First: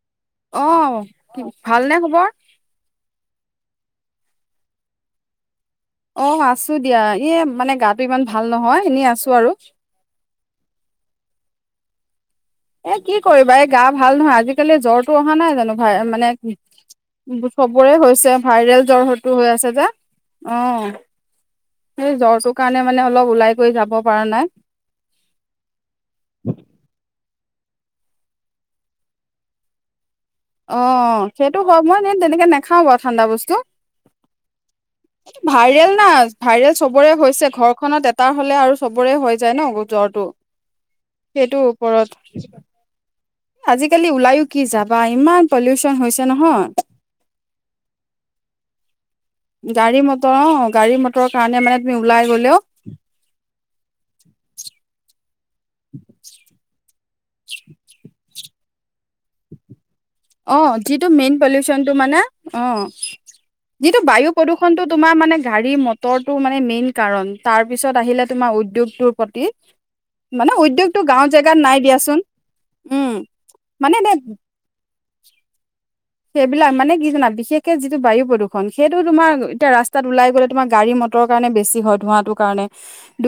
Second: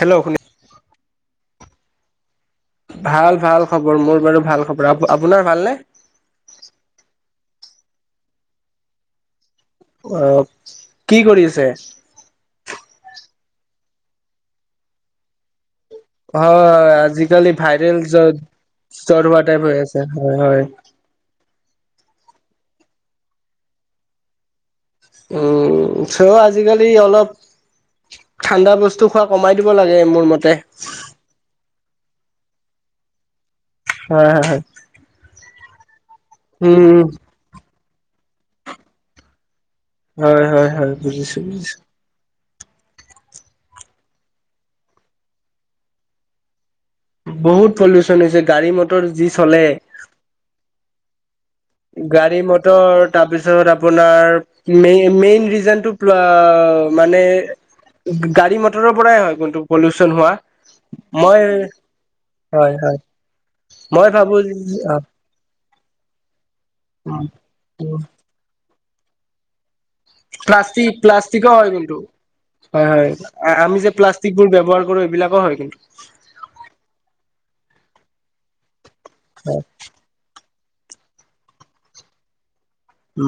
Hello শুনি অ ভালনে খবৰ ভাল ভাল খবৰ মোৰ বাৰু ভাল খবৰ আপোনাৰ ভালনে অ আছো দিয়া এ মানে গাটো ইমান ভাল নহয় এনেই আছো আৰু অহ কি কৰি আছে এ কি কৰিবা এই গা ভাল নহয় আজিকালি জ্বৰটো অহা নাই জানো হয় মানে হয় আজিকালি সবৰে ভাইৰেল জ হৈছে ভাইৰেল জ্বৰ হয়তো হোৱা হৈ টাইপ আছে যে হয় অ হয় সেই জ্বৰটোৰ কাৰণে মানে অলপ ওলাই কৈ যাব পৰা নাই উম চ' আজিকালি অলপ ঠাণ্ডা বস্তু খোৱা কমাই দিব লাগে মোৰ মতে অ সেইটো হয় মই তেনেকে নাখাওঁ বাৰু ঠাণ্ডা বস্তু হয় হয় হয় ভাইৰেল না ভাইৰেল উম চবৰে হৈছে ঘৰখননত এটা হলে আৰু চবৰে হৈ যায় ন জ্বৰটো হয় হয় হয় বুজিছো সেইটো বুজিছো ওপৰত আজিকালি ওলাইো কি যাবা ইমান পলিউচন হৈছে নহয় বহুত পলিউচন হৈছে গাড়ী মটৰ যি চলে গাড়ী মটৰ অ গাড়ী মটৰৰ কাৰণে মানে তুমি ওলাই গাড়ী গলেও মটৰ তাৰপিছত আপোনাৰ মেই মেইন গ যেন পল অ মানে গাড়ী মটৰৰ পৰাই হয় পলিউচন হোৱা অ যিটো মেইন মই পলিউচনটো মানে অ হয় হয় যিটো মই বায়ু ভাবো প্ৰদূষণ টো তোমাৰ মানে গাড়ী ম তৰো মানে মেইন কাৰণ তাৰ পিছত আহিলে তোমাৰ উদ্যোগটোক প্ৰতি মানে প্লাষ্টিক উদ্যোগতটো গাঁওৰ প্লাষ্টিকো জেগাত হয় নাই কিন্তু দিয়াচোন হয় উম হয় আমি যে মানে এনে প্লাষ্টিক বোৰ ব্যৱহাৰৰ কৰো এইবিলাকো হয় কিন্তু সেইবিলাক মানে কি জানা বিশেষকে যিটো বায়ু প্ৰদূষণ সেইটো তোমাৰ হয় এতিয়া ৰাস্তাত ওলাই গ'লে তোমাৰ গাড়ী মটৰৰ কাৰণে বেছি হয় ধোঁৱাটো কাৰে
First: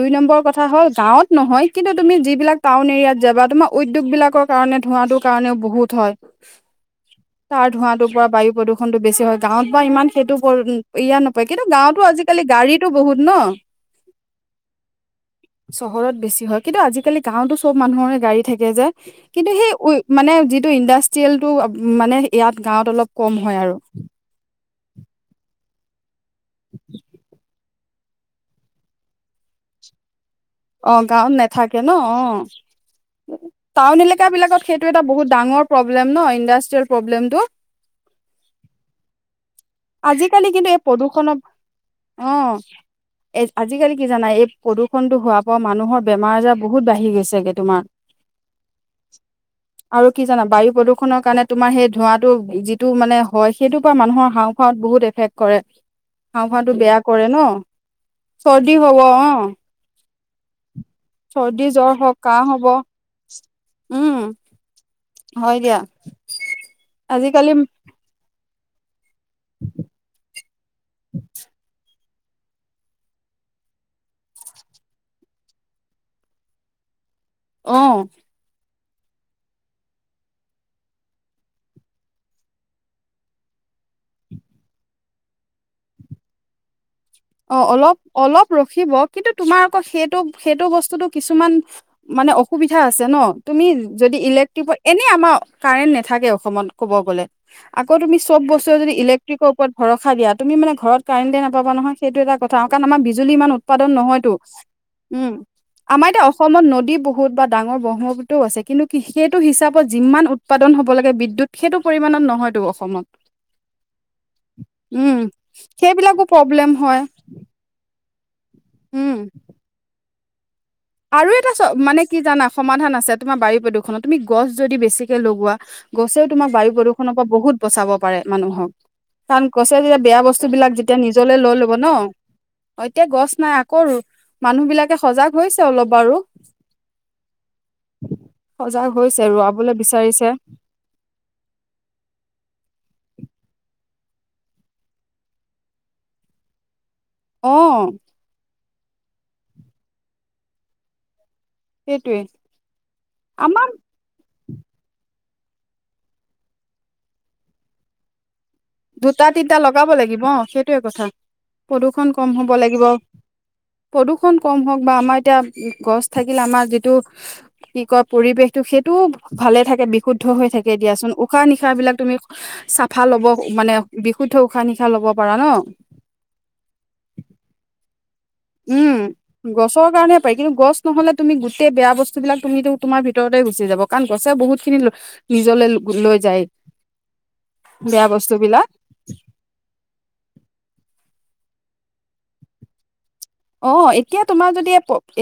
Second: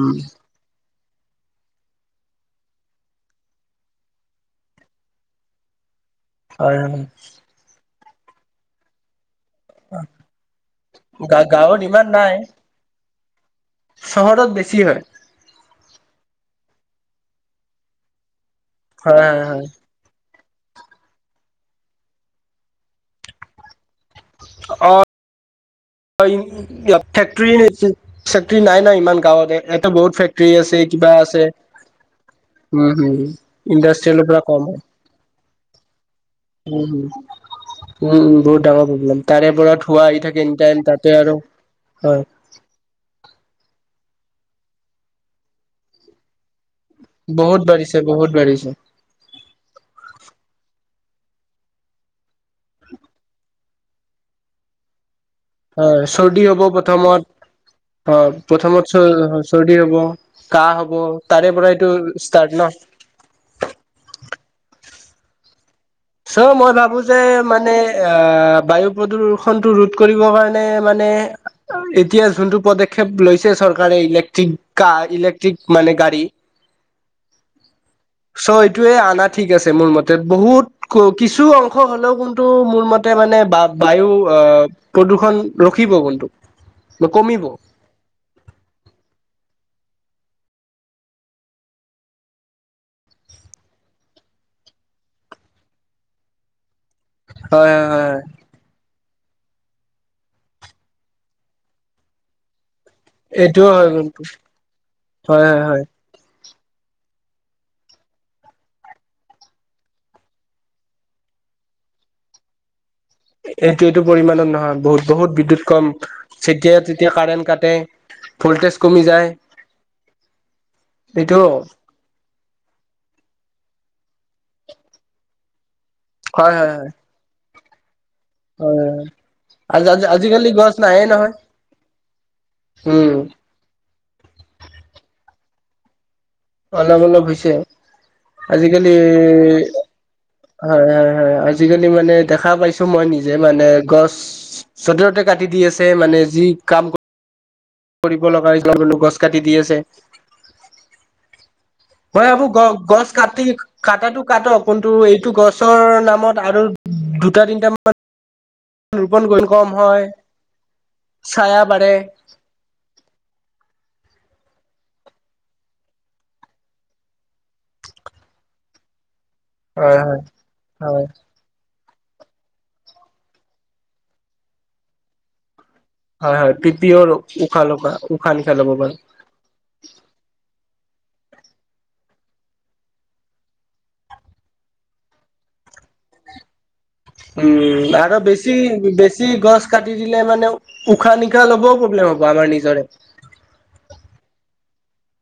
দুই নম্বৰৰ কথা হ'ল গাঁৱত নহয় কিন্তু তুমি যিবিলাক টাউন এৰিয়াত যাবা তোমাৰ উদ্যোগবিলাকৰ কাৰণে ধোঁৱটোৰ কাৰণেও বহুত হয় হয় তাৰ ধোঁৱাটোৰ পৰা বায়ু প্ৰদূষণটো বেছি হয় গাঁৱত বা ইমান সেইটো ইয় গা নপৰে কিন্তু গাঁৱত ইমান গাঁৱতো নাই আজিকালি গাড়ীতো বহুত ন চহৰত বেছি হয় চহৰত বেছি হয় কিন্তু আজিকালি গাঁওতো চব মানুহৰে গাড়ী থাকে যে হয় হয় কিন্তু হয় সেই উ মানে যিটো ইণ্ডাষ্ট্ৰিয়েলটো মানে ইয়াত গাঁৱত অলপ কম হয় আৰু অ ফেক্টৰী ফেক্টৰী নাই নাই ইমান গাঁৱত এটা বহুত ফে আছে অ কিবা গাঁৱত আছে নাথাকে ন অ উম হম টাউন এলেকা ইণ্ডাষ্ট্ৰিয়েলৰ পৰা বিলাকত কম হয় সেইটো এটা বহুত ডাঙৰ প্ৰব্লেম ন ইণ্ডাষ্ট্ৰিয়েল উম প্ৰব্লেমটো উম উম বহুত ডাঙৰ প্ৰব্লেমাৰে পৰা ধোৱা আহি থাকে আজিকালি কিন্তু এই এনিটাইম অ প্ৰদূষণৰ আজিকালি কি জানাই এই প্ৰদূষণটো হোৱাৰ পৰা মানুহৰ বেমাৰ আজাৰ বহুত বাঢ়ি গৈছেগে বহুত তোমাৰ বাঢ়িছে বহুত বাঢ়িছে আৰু কি জানা বায়ু প্ৰদূষণ খনকাৰণে তোমাৰ সেই ধোঁৱাটো যিটো মানে হয় সেইটোৰ পৰা মানুহৰ হাওঁফাওত বহুত এফেক্ট কৰে হয় চৰ্দি হাওঁ হ'ব ফাওঁ টো বেয়া প্ৰথমত কৰে ন অ চৰ্দি প্ৰথমত হ'ব চ অ চৰ্দি হব কাঁহ হব তাৰে চৰ্দি পৰা এইটো জ্বৰ হওক কাহ ষ্টাৰ্ট হ'ব ন উম হয় দিয়া। চৌ মই ভাবো যে আজিকালি মানে অ বায়ু প্ৰদূ্ষণটো ৰোধ কৰিব কাৰণে মানে এতিয়া যোনটো পদক্ষেপ লৈছে চৰকাৰে ইলেক্ট্ৰিক কাৰ ইলেক্ট্ৰিক মানে গাড়ী আহ [unintelligible] চ' এইটোয়ে আনা ঠিক আছে মোৰ মতে বহুত কিছু অংশ হ'লেও কিন্তু মোৰ মতে মানে বা বায়ু অ প্ৰদূষণ ৰখি ৰাখিব কোনতো অ অলপ অলপ ৰখিব কিন্তু তোমাৰ আকৌ সেই সেইটো বস্তুতটো কিছুমান মানে অসুবিধা আছে ন তুমি যদি ইলেক্ট্ৰিক এনে আমাৰ কাৰেন্ট নাথাকে অসমত ক'ব গলে হয় হয় আকৌ তুমি হয় চব বস্তু যদি ইলে ইলেক্ট্ৰনিক ৰ ওপৰত ভৰসা দিয়া মানে ঘৰত কাৰেণ্টে নাপাব নহয় সেইটো এটা কথা কাৰণ আমাৰ বিজুলী ইমান এইটোও হয় উৎপাদন কিন্তু নহয়তো উম হয় হয় হয় আমাৰ এতিয়া অসমত নদী বহুত বা ডাঙৰ ব্ৰহ্মপু্ৰও আছে কিন্তু কি সেইটো হিচাপত যিমান উৎপাদন হ'ব লাগে বিদ্যু য়ত সেইটো পৰিমাণত নহয়তো অসমত এইটো এইটো পৰিমণত নহয় বহুত উম বহুত বিদ্যুত কম সেইবিলাকো প্ৰব্লেম যেতিয়াই হয় তেতিয়া কাৰেণ্ট কাটে ভল্টে টেচকমি উম যায় আৰু এইটো এটা মানে কি জানা সমাধান আছে তোমাৰ বায়ু প্ৰদূষণত তুমি গছ যদি বেছিকে লগোৱা গছেও তোমাৰ হয় বায়ু হয় হয় প্ৰদূষণৰ পৰা বহুত বচাব পাৰে। মানুহক। হয় হয় কাৰণ গছে আজ যেতিয়া আজি বেয়া বস্তু আজিকালি বিলাক গছ যেতিয়া নাহে নহয় নিজলে লৈ ল'ব ন এতিয়া উম গছ নাই আকৌ মানুহ বিলাকে সজাগ হৈছে অলপ বাৰু অলপ অলপ হৈছে। সজাগ আজিকালি হৈছে ৰোৱাবলৈ বিচাৰিছে হয় হয় হয় আজিকালি মানে দেখা পাইছো। মই নিজে মানে গছ যতে ততে কাটি দি আছে মানে যি কাম অ কৰিব লগা হয় গছ কাটি দি আছে। সেইটোৱে মই ভাবো গ গছ কাটি আমাৰ কটাটো কাটক কোনটো এই গছৰ নামত আৰু দুটা তিনিটা মান দুটা তিনটা লগাব লাগিব সেইটোয়ে কথা ছায়া বাঢ়ে। প্ৰদূৰ্ষণ কম হ'ব লাগিব। প্ৰদূষণ কম হওঁক বা আমাৰ এতিয়া গছ থাকিলে আমাৰ যিটো কি কয় পৰিৱেশটো সেইটো ভালে থাকে হয় হয় বিশুদ্ধ হৈ থাকে হয় দিয়াচোন উশাহ নিশাহ বিলাক তুমি চাফা লব মানে বিশুদ্ধ উশাহ নিশাহ লব পাৰা ন। হয় হয় পিপিৰ উশাহ লোকা উম গছৰ কাৰণে পায় কিন্তু গছ নহ'লে তুমি গোটেই বেয়া বস্তু বিলাক তুমিটো তোমাৰ ভিতৰতে গুচি যাব। কাৰণ গছে বহুত খিনি নিজলৈ লৈ যায়। উম বেয়া আৰু বস্তু বেছি বিলাক বেছি গছ কাটি দিলে মানে উশাহ নিশাহ ল'বও প্ৰব্লেম হ'ব আমাৰ নিজৰে অ এতিয়া তোমাৰ যদি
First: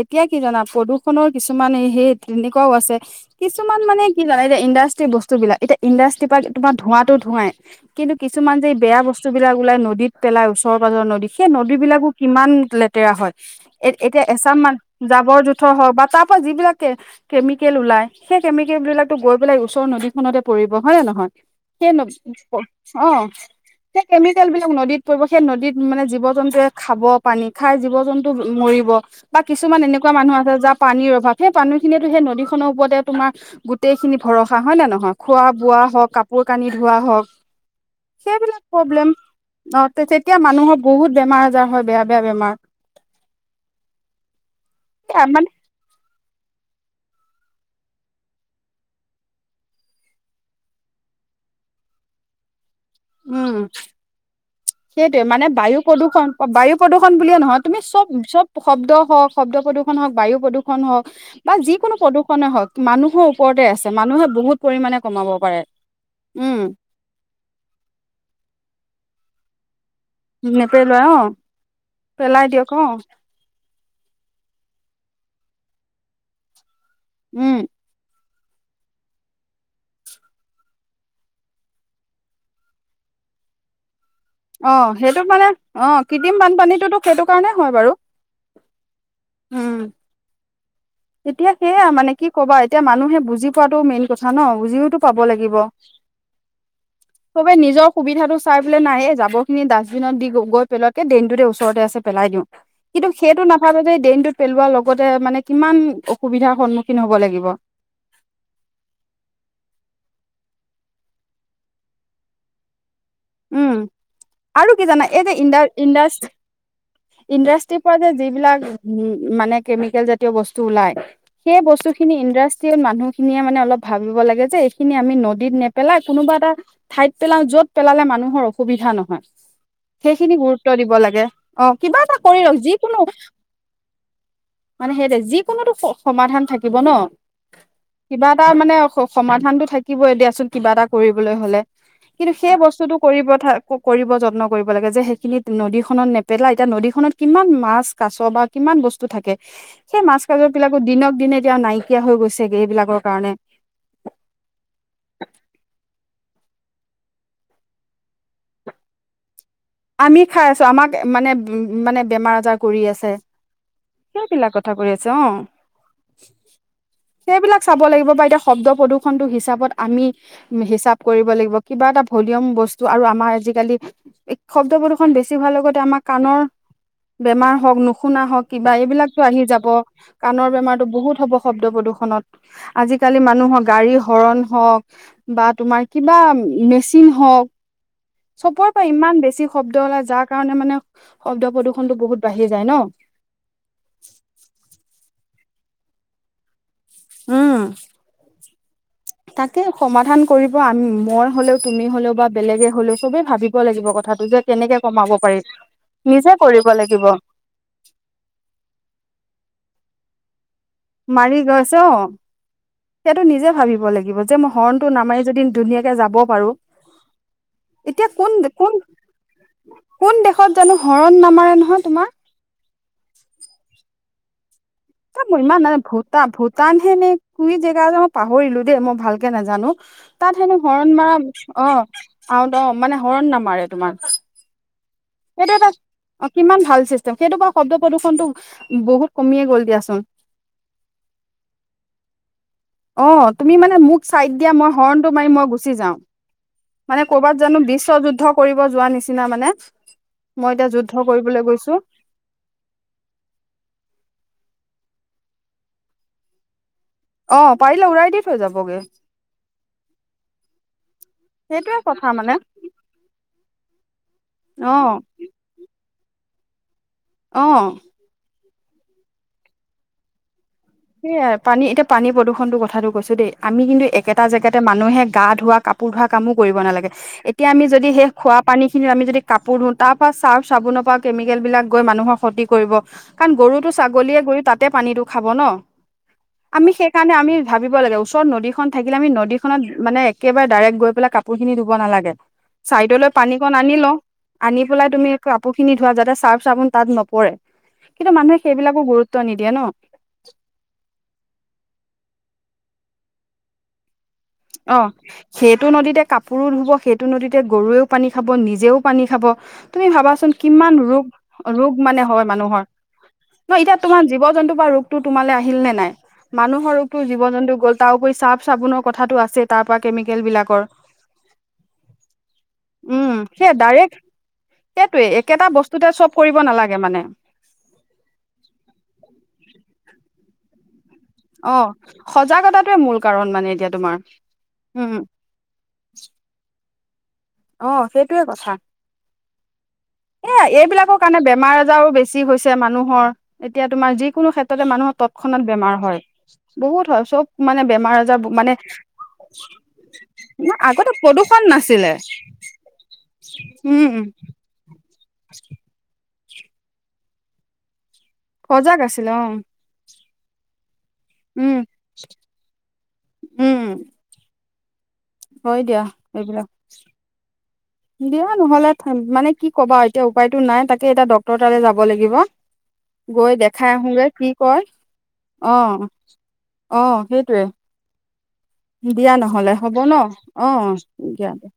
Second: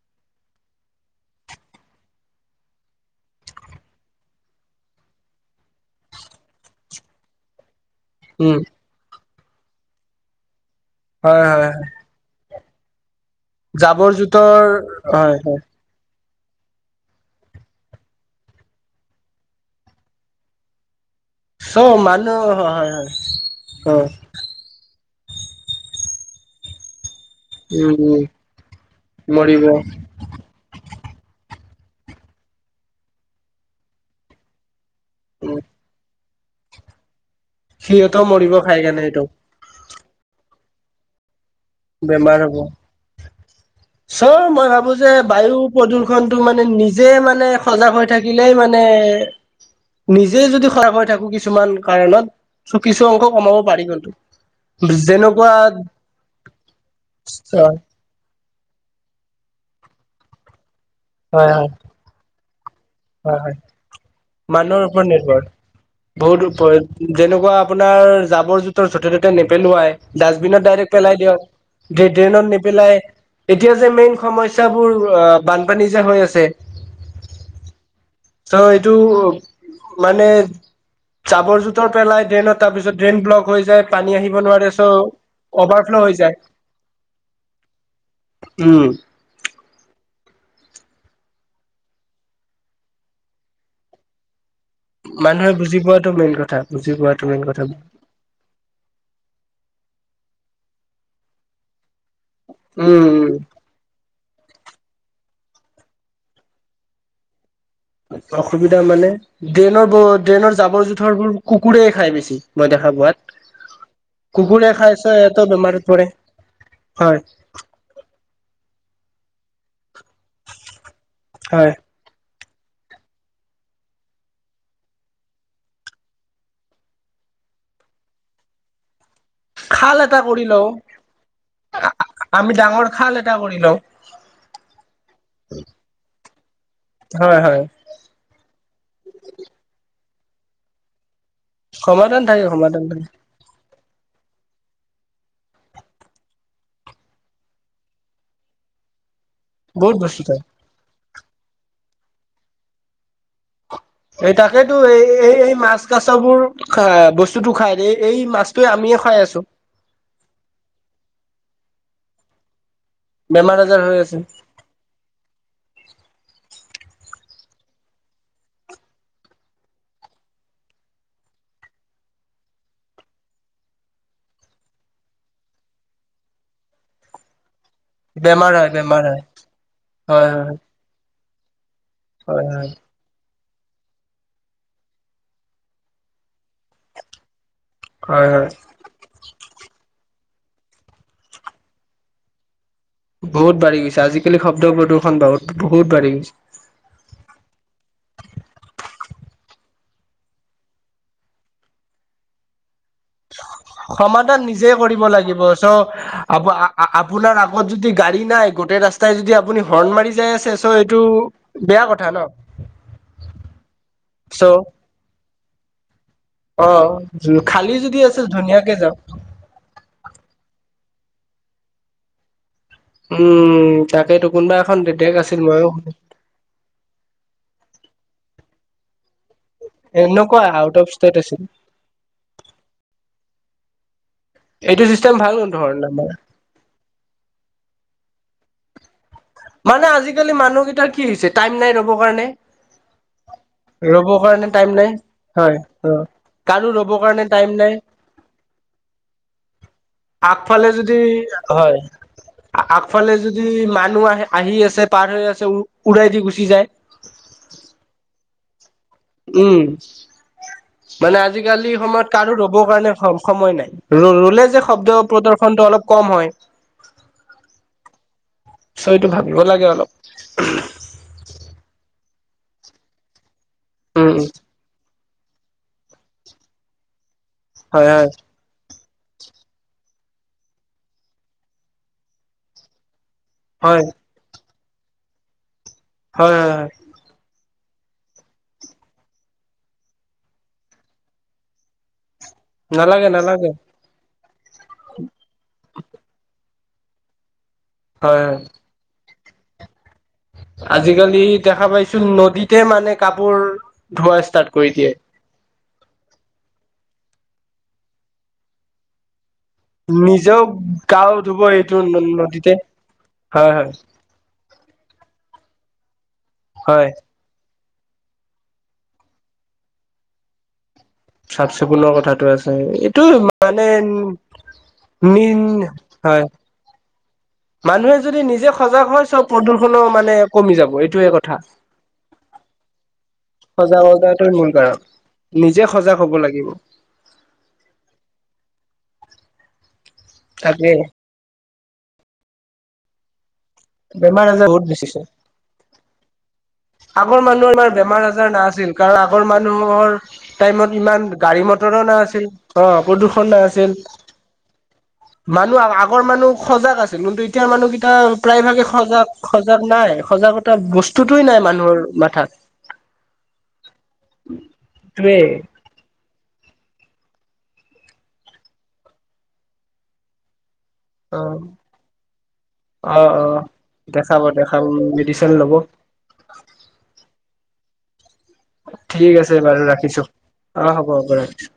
এতিয়া কি জানা প্ৰদূষণৰ কিছুমান সেই তেনেকুৱাও আছে। কিছুমান মানে কি জানে এতিয়া ইণ্ডাষ্ট্ৰি বস্তুবিলাক এতিয়া ইণ্ডাষ্ট্ৰি পৰা তোমাৰ ধোঁৱাতো ধোঁৱাই। কিন্তু কিছুমান উম যে এই বেয়া বস্তুবিলাক ওলাই নদীত পেলাই ওচৰ পাঁজৰ নদী হয় সেই হয় হয় নদীবিলাকো কিমান লেতেৰা হয় এ জাবৰ এতিয়া এচাম জোথৰ মান হয় জাঁবৰ হয় জোঁথৰ হওঁক বা তাপ সোপা যিবিলাক কে কেমিকেল ওলাই সেই কেমিকেল বিলাকো গৈ পেলাই ওচৰ নদীনতে পৰিব হয়নে নহয়? সেই ন চ' মানুহ হয় হয় অ হয় অ সেই কেমিকেল বিলাক নদীত পৰিব। সেই নদীত মানে জীৱ জন্তুৱে খাব পানী খাই জীৱ উম উম জন্তু মৰিব বা মৰিব কিছুমান উম এনেকুৱা মানুহ আছে যাৰ পানীৰ ভৰখা সেই পানী খিনিনিয়েতু সেই নদীখনৰ ওপতে তোমাৰ গোটেই খিনি ভৰসা হয় নে ন ন খোৱা বোৱা হওক, কাপোৰ কানি ধোৱা হওক, সিহঁতেও মৰিব সেইবিলাক খাই কেনে প্ৰব্লেম। সেইটো তেতিয়া মানুহৰ বহুত বেমাৰ আজাৰ হয়। বেয়া বেয়া বেমাৰ। চ মই ভাবো যে মানে বায়ু প্ৰদূৰ্ষণ টো মানে নিজে মানে সজাগ হৈ থাকিলে মানে নিজে যদি সজাগ হৈ থাকোঁ‌ কিছুমান কাৰণত চ কিছু অংক উম কমাব পাৰি কিন্তু সেইটোৱে মানে যেনেকুৱা বায়ু প্ৰদূষণ বায়ু প্ৰদূষণ বুলিয়ে নহয় হয় তুমি চব চব শব্দ হওক, শব্দ প্ৰদূষণ হওক, বায়ু প্ৰদূষণ হওক হয় হয় বা যিকোনো প্ৰদূৰ্ষনে হওঁ‌ক মানুহৰ হয় হয় ওপৰতে আছে। মানুহে বহুত মানুহৰ পৰিমাণে ওপৰত কমাব নিৰ্ভৰ পাৰে। বহুত উম যেনেকুৱা আপোনাৰ জাবৰ জোথৰ য'তে ত'তে নেপেলোৱাই ডাষ্টবিনত ডাইৰেক্ট নেপেলোৱাই অ পেলাই দিয়ক। পেলাই ড্ৰেইনত দিয়ক অ নিপেলাই এতিয়া যে মেইন সমস্যাবোৰ অ' বানপানী যে হৈ আছে। উম। ত এইটো মানে চাবৰ জোথৰ পেলাই ড্ৰেইনত তাৰ পিছত ড্ৰেইন ব্লক হৈ যায়। পানী আহিব নোৱাৰে চ' অ' সেইটো মানে অ অভাৰফ্ল' হৈ কৃতিম যায় বানপানীটোতো সেইটো কাৰণেই হয় বাৰু। উম। উম। এতিয়া সেয়া মানে কি ক'বা। এতিয়া মানুহে বুজি পোৱাতটো মেইন কথা ন? বুজিওতো পাব মানুহে লাগিব। বুজি পোৱাটো মেইন কথা বুজি পোৱাটো মেইন সবে কথা নিজৰ সুবিধাটো চাই পেলাই নাহে জাবৰ খিনি ডাষ্টবিনত দি গৈ পেলাতকে দেইনটোতে ওচৰতে আছে। পেলাই দিওঁ উম কিন্তু উম সেইটো নাভাবে যে ড্ৰেইনতটোত পেলোৱাৰ লগতে মানে কিমান অসুবিধাৰ সন্মুখীন হ'ব লাগিব। অসুবিধা মানে ট্ৰেইনৰ ট্ৰেইনৰ জাবৰ জোথৰবোৰ কুকুৰেই খাই বেছি মই দেখা পোৱাত। উম কুকুৰে আৰু কি খাইছে জানা এই যে সিহঁতৰ ইণ্ বেমাৰত ইণ্ডা পৰে হয় ইণ্ডাষ্ট্ৰিৰ পৰা যে যিবিলাক মানে কেমিকেল জাতীয় বস্তু ওলাই হেই হয় বস্তু খিনি ইণ্ডাছ মানুহখিনিয়ে মানে অলপ ভাবিব লাগে যে এইখিনি আমি নদীত নেপেলাই কোনোবা এটা ঠাইত পেলাওঁ য তত পেলালে মানুহৰ অসুবিধা নহয়। খাল এটা সেইখিনি কৰি গুৰুত্ব লওঁ দিব লাগে অ' কিবা এটা কৰি আমি ৰক ডাঙৰ যিকোনো। খাল এটা কৰি লওঁ মানে সেইট যিকোনোতো সমাধান থাকিব ন হয় হয় কিবা এটা মানে সমাধানটো থাকিবই দিয়াচোন। কিবা এটা কৰিব সমাধান কিন্তু থাকে সেই সমাধান বস্তুটো থাকে কৰিব যত যত্ন কৰিব লাগে যে সেইখিনি নদীখনত নেপেলাই। এতিয়া নদীখনত কিমান মাছ কাছ বা কিমান বস্তু থাকে। বহুত সেই মাছ বস্তু থাকে কাজৰ বিলাকো দিনক দিনে এতিয়া নাইকিয়া হৈ গৈছেগে এইবিলাকৰ কাৰণে। এই তাকেতো এই এই এই মাছ কাছবোৰ বস্তুতো খাই দ এই মাছটোৱে আমি খাই আছোঁ‌ আমি খাই আছো আমাক মানে উ মানে বেমাৰ -আজাৰ। কৰি আছে বেমাৰ আজাৰ হৈ আছে সেইবিলাক কথা কৰি আছে অ'। সেইবিলাক চাব লাগিব। বা এতিয়া শব্দ প্ৰদূৰ্ষনতটো হিচাপত আমি হিচাপ কৰিব লাগিব। কিবা এটা ভলিউম বস্তু আৰু আমাৰ আজিকালি শব্দ প্ৰদূষণ বেছি হোৱাৰ লগতে আমাৰ কাণৰ বেমাৰ হক নুশুনা হওক বেমাৰ হয় কিবা বেমাৰ এইবিলাকতো হয় আহি যাব হয় হয় কাৰ বেমাৰতো বহুত হ'ব শব্দ প্ৰদূষণ হয় হয় আজিকালি মানুহৰ গাড়ী হৰণ হওক বা তোমাৰ কিবা মেচিন হওক হয় হয় চবৰে পৰা ইমান বেছি শব্দ ওলাই যাৰ কাৰণে মানে শব্দ প্ৰদূষণতটো বহুত বাঢ়ি যায় ন। বহুত বাঢ়ি গৈছে আজিকালি শব্দ প্ৰদূষণ বহুত বহুত বাঢ়ি গৈছে। উম তাকে সমাধান কৰিব আমি মই হ'লেও তুমি হ'লেও বা বেলেগে হ'লেও চবে ভাবিব লাগিব কথাটো যে সমাধান নিজে কেনেকে কৰিব কমাব পাৰি লাগিব চ নিজে আ কৰিব লাগিব আপোনাৰ আগত যদি গাড়ী নাই। গোটেই ৰাস্তাই যদি আপুনি হৰ্ণ মাৰি যাই আছে চ' এইটো মাৰি গৈছে, বেয়া কথা ন অ' সেইটো নিজে ভাবিব লাগিব যে চ' মই হৰ্ণটো নামাৰি যদি কে যাব পাৰোঁ। অ খালী যদি এতিয়া আছে কোন - ধুনীয়াকে কোন যাওক - কোন দেশত জানো হৰণ নামাৰে নহয় তোমাৰ। উম তাকেটো কোনোবা এখন দেদেক ত আছিল মই ইমান মইয়ো নানে ভূটা - ভূটান হে নে কুই জেগা আ মই পাহৰিলো দেই মই ভাল কে নাজানো তাত এনেকুৱা হেনো আউট অফ হৰণ মাৰা ষ্টেট আছিল অ আও অ মানে হৰণ নামাৰে। তোমাৰ। এইটো চিষ্টেম ভাল সেইটো এটা ধৰ আমাৰ কিমান ভাল চিষ্টেম সেইটো বা শব্দ প্ৰদূষণতটো বহুত কমিয়ে গ'ল মানে দিয়াচোন আজিকালি মানুহকেইটাৰ কি হৈছে টাইম নাই ৰ'ব কাৰণে। অ' তুমি মানে মোক ৰ'ব চাইড কাৰণে দিয়া টাইম মই নাই হৰ্ণটো মাৰি মই হয় গুচি অ যাওঁ। কাৰো ৰ'ব মানে কাৰণে কৰ'বাত টাইম জানো নাই বিশ্ব যুদ্ধ কৰিব যোৱা নিচিনা মানে। মই এতিয়া আগফালে যুদ্ধ যদি কৰিবলৈ গৈছো হয় আগফালে যদি মানুহ আহে আহি আছে, পাৰ হৈ আছে, উৰাই দি গুচি যায়। অ' পাৰিলে উৰাই দি থৈ যাবগে। উম। মানে আজিকালি সেইটোয়ে কথা সময়ত মানে কাৰো ৰ'ব কাৰণে স- সময় নাই ৰ - ৰলে যে অ শব্দ প্ৰদৰ্শন টো অলপ কম হয়। অ'। চ এইটো ভাবিব লাগে অলপ। সেইয়াই পানী এতিয়া পানী প্ৰদূষণটোৰ কথাটো কৈছো দেই আমি কিন্তু উম একেটা জেগাতে মানুহে গা ধোৱা, কাপোৰ ধোৱা কামো কৰিব নালাগে। এতিয়া আমি যদি হয় সেই হয় খোৱা পানী খিনি আমি যদি কাপোৰ ধুও, তাৰ পৰা চাৰ্ফ চাবোনৰ পৰা কেমিকেল বিলাক গৈ মানুহৰ ক্ষতি কৰিব। কাৰণ গৰুটো হয় ছাগলীয়ে গৈ তাতে পানীটো খাব ন' হয় হয় হয় আমি সেইকাৰণে আমি ভাবিব লাগে ওচৰত নদীখন থাকিলে আমি নদীখনত মানে একেবাৰে ডাইৰেক্ট গৈ পেলাই কাপোৰ খিনি ধুব নালাগে। চাইডলৈ নালাগে নালাগে পানীকণ আনি লও। আনি পেলাই তুমি কাপোৰ খিনি ধোৱা যাতে চাৰ্ফ চাবোন তাত নপৰে কিন্তু হয় হয় মানুহে সেইবিলাকো গুৰুত্ব নিদিয়ে ন। আজিকালি দেখা পাইছো নদীতে মানে কাপোৰ ধোৱা ষ্টাৰ্ট কৰি দিয়ে। টো নদীতে কাপোৰো ধুব, সেইটো নদীতে গৰুৱেও পানী খাব নিজেও পানী খাব। তুমি ভাবাচোন নিজেও কিমান ৰোগ গাও ধুব - ৰোগ এইটো মানে হয় নদীতে মানুহৰ। হয় নহ হয় এতিয়া তোমাৰ জীৱ জন্তু তোমাৰ ৰোগতো তোমালে আহিল নে নাই? মানুহৰ হয় ৰোগটো জীৱ জন্তু গ'ল তাৰ উপৰি ছাৰ্ফ চাবোনৰ কথাটো আছে তাৰ পৰা কেমিকেল বিলাকৰ চাফ চিকুণৰ কথাটো আছে এইটো মানে উ সেইটোয়ে একেটা বস্তুতে চব কৰিব নালাগে মানে। মানুহে যদি নিজে সজাগ হয় চব প্ৰদূষণো মানে কমি যাব। এই অ' সজাগতাটোৱে মূল কাৰণ মানে এতিয়া তোমাৰ, সজাগতাটো মূল কাৰণ উম। নিজে সজাগ হ'ব লাগিব। অ' সেইটোৱে কথা। এ - তাকে এইবিলাকৰ কাৰণে বেমাৰ আজাৰো বেছি হৈছে মানুহৰ। এতিয়া তোমাৰ বেমাৰ যিকোনো আজাৰ ক্ষেত্ৰতে বহুত মানুহৰ বেছিছে তৎক্ষণাত বেমাৰ হয়। বহুত হয় আগৰ চব মানুহৰ মানে ইমান বেমাৰ আজাৰ মানে নাছিল কাৰণ আগৰ মানুহৰ টাইমত আগতে ইমান প্ৰদূষণ গাড়ী মটৰো নাছিলে নাছিল, অ' প্ৰদূষণ নাছিল। উম মানুহ আ - আগত গৰ‌ মানুহ সজাগ আছিল কিন্তু এতিয়াৰ মানুহ গিটা প্ৰায় ভাগে আছিলে সজাগ অ - সজাগ নাই। সজাগতা বস্তুটোৱে নাই উম মানুহৰ মাথাত। উম সেইটোৱে হয় দিয়া। এইবিলাক, দিয়া নহ'লে মানে কি ক'বা এতিয়া উপায়তো নাই তাক কেইটা অ ডক্তৰ তালে যাব লাগিব। অ অ গৈ দেখাই আহোংগে দেখাব কি কয়! দেখাম মেডিচিন ল'ব অ' অ'সেইটোৱে। দিয়া ঠিক আছে নহ'লে বাৰু হ'ব ন? ৰাখিছো অ' হ'ব হ'ব দিয়া ৰাখিছো দিয়া।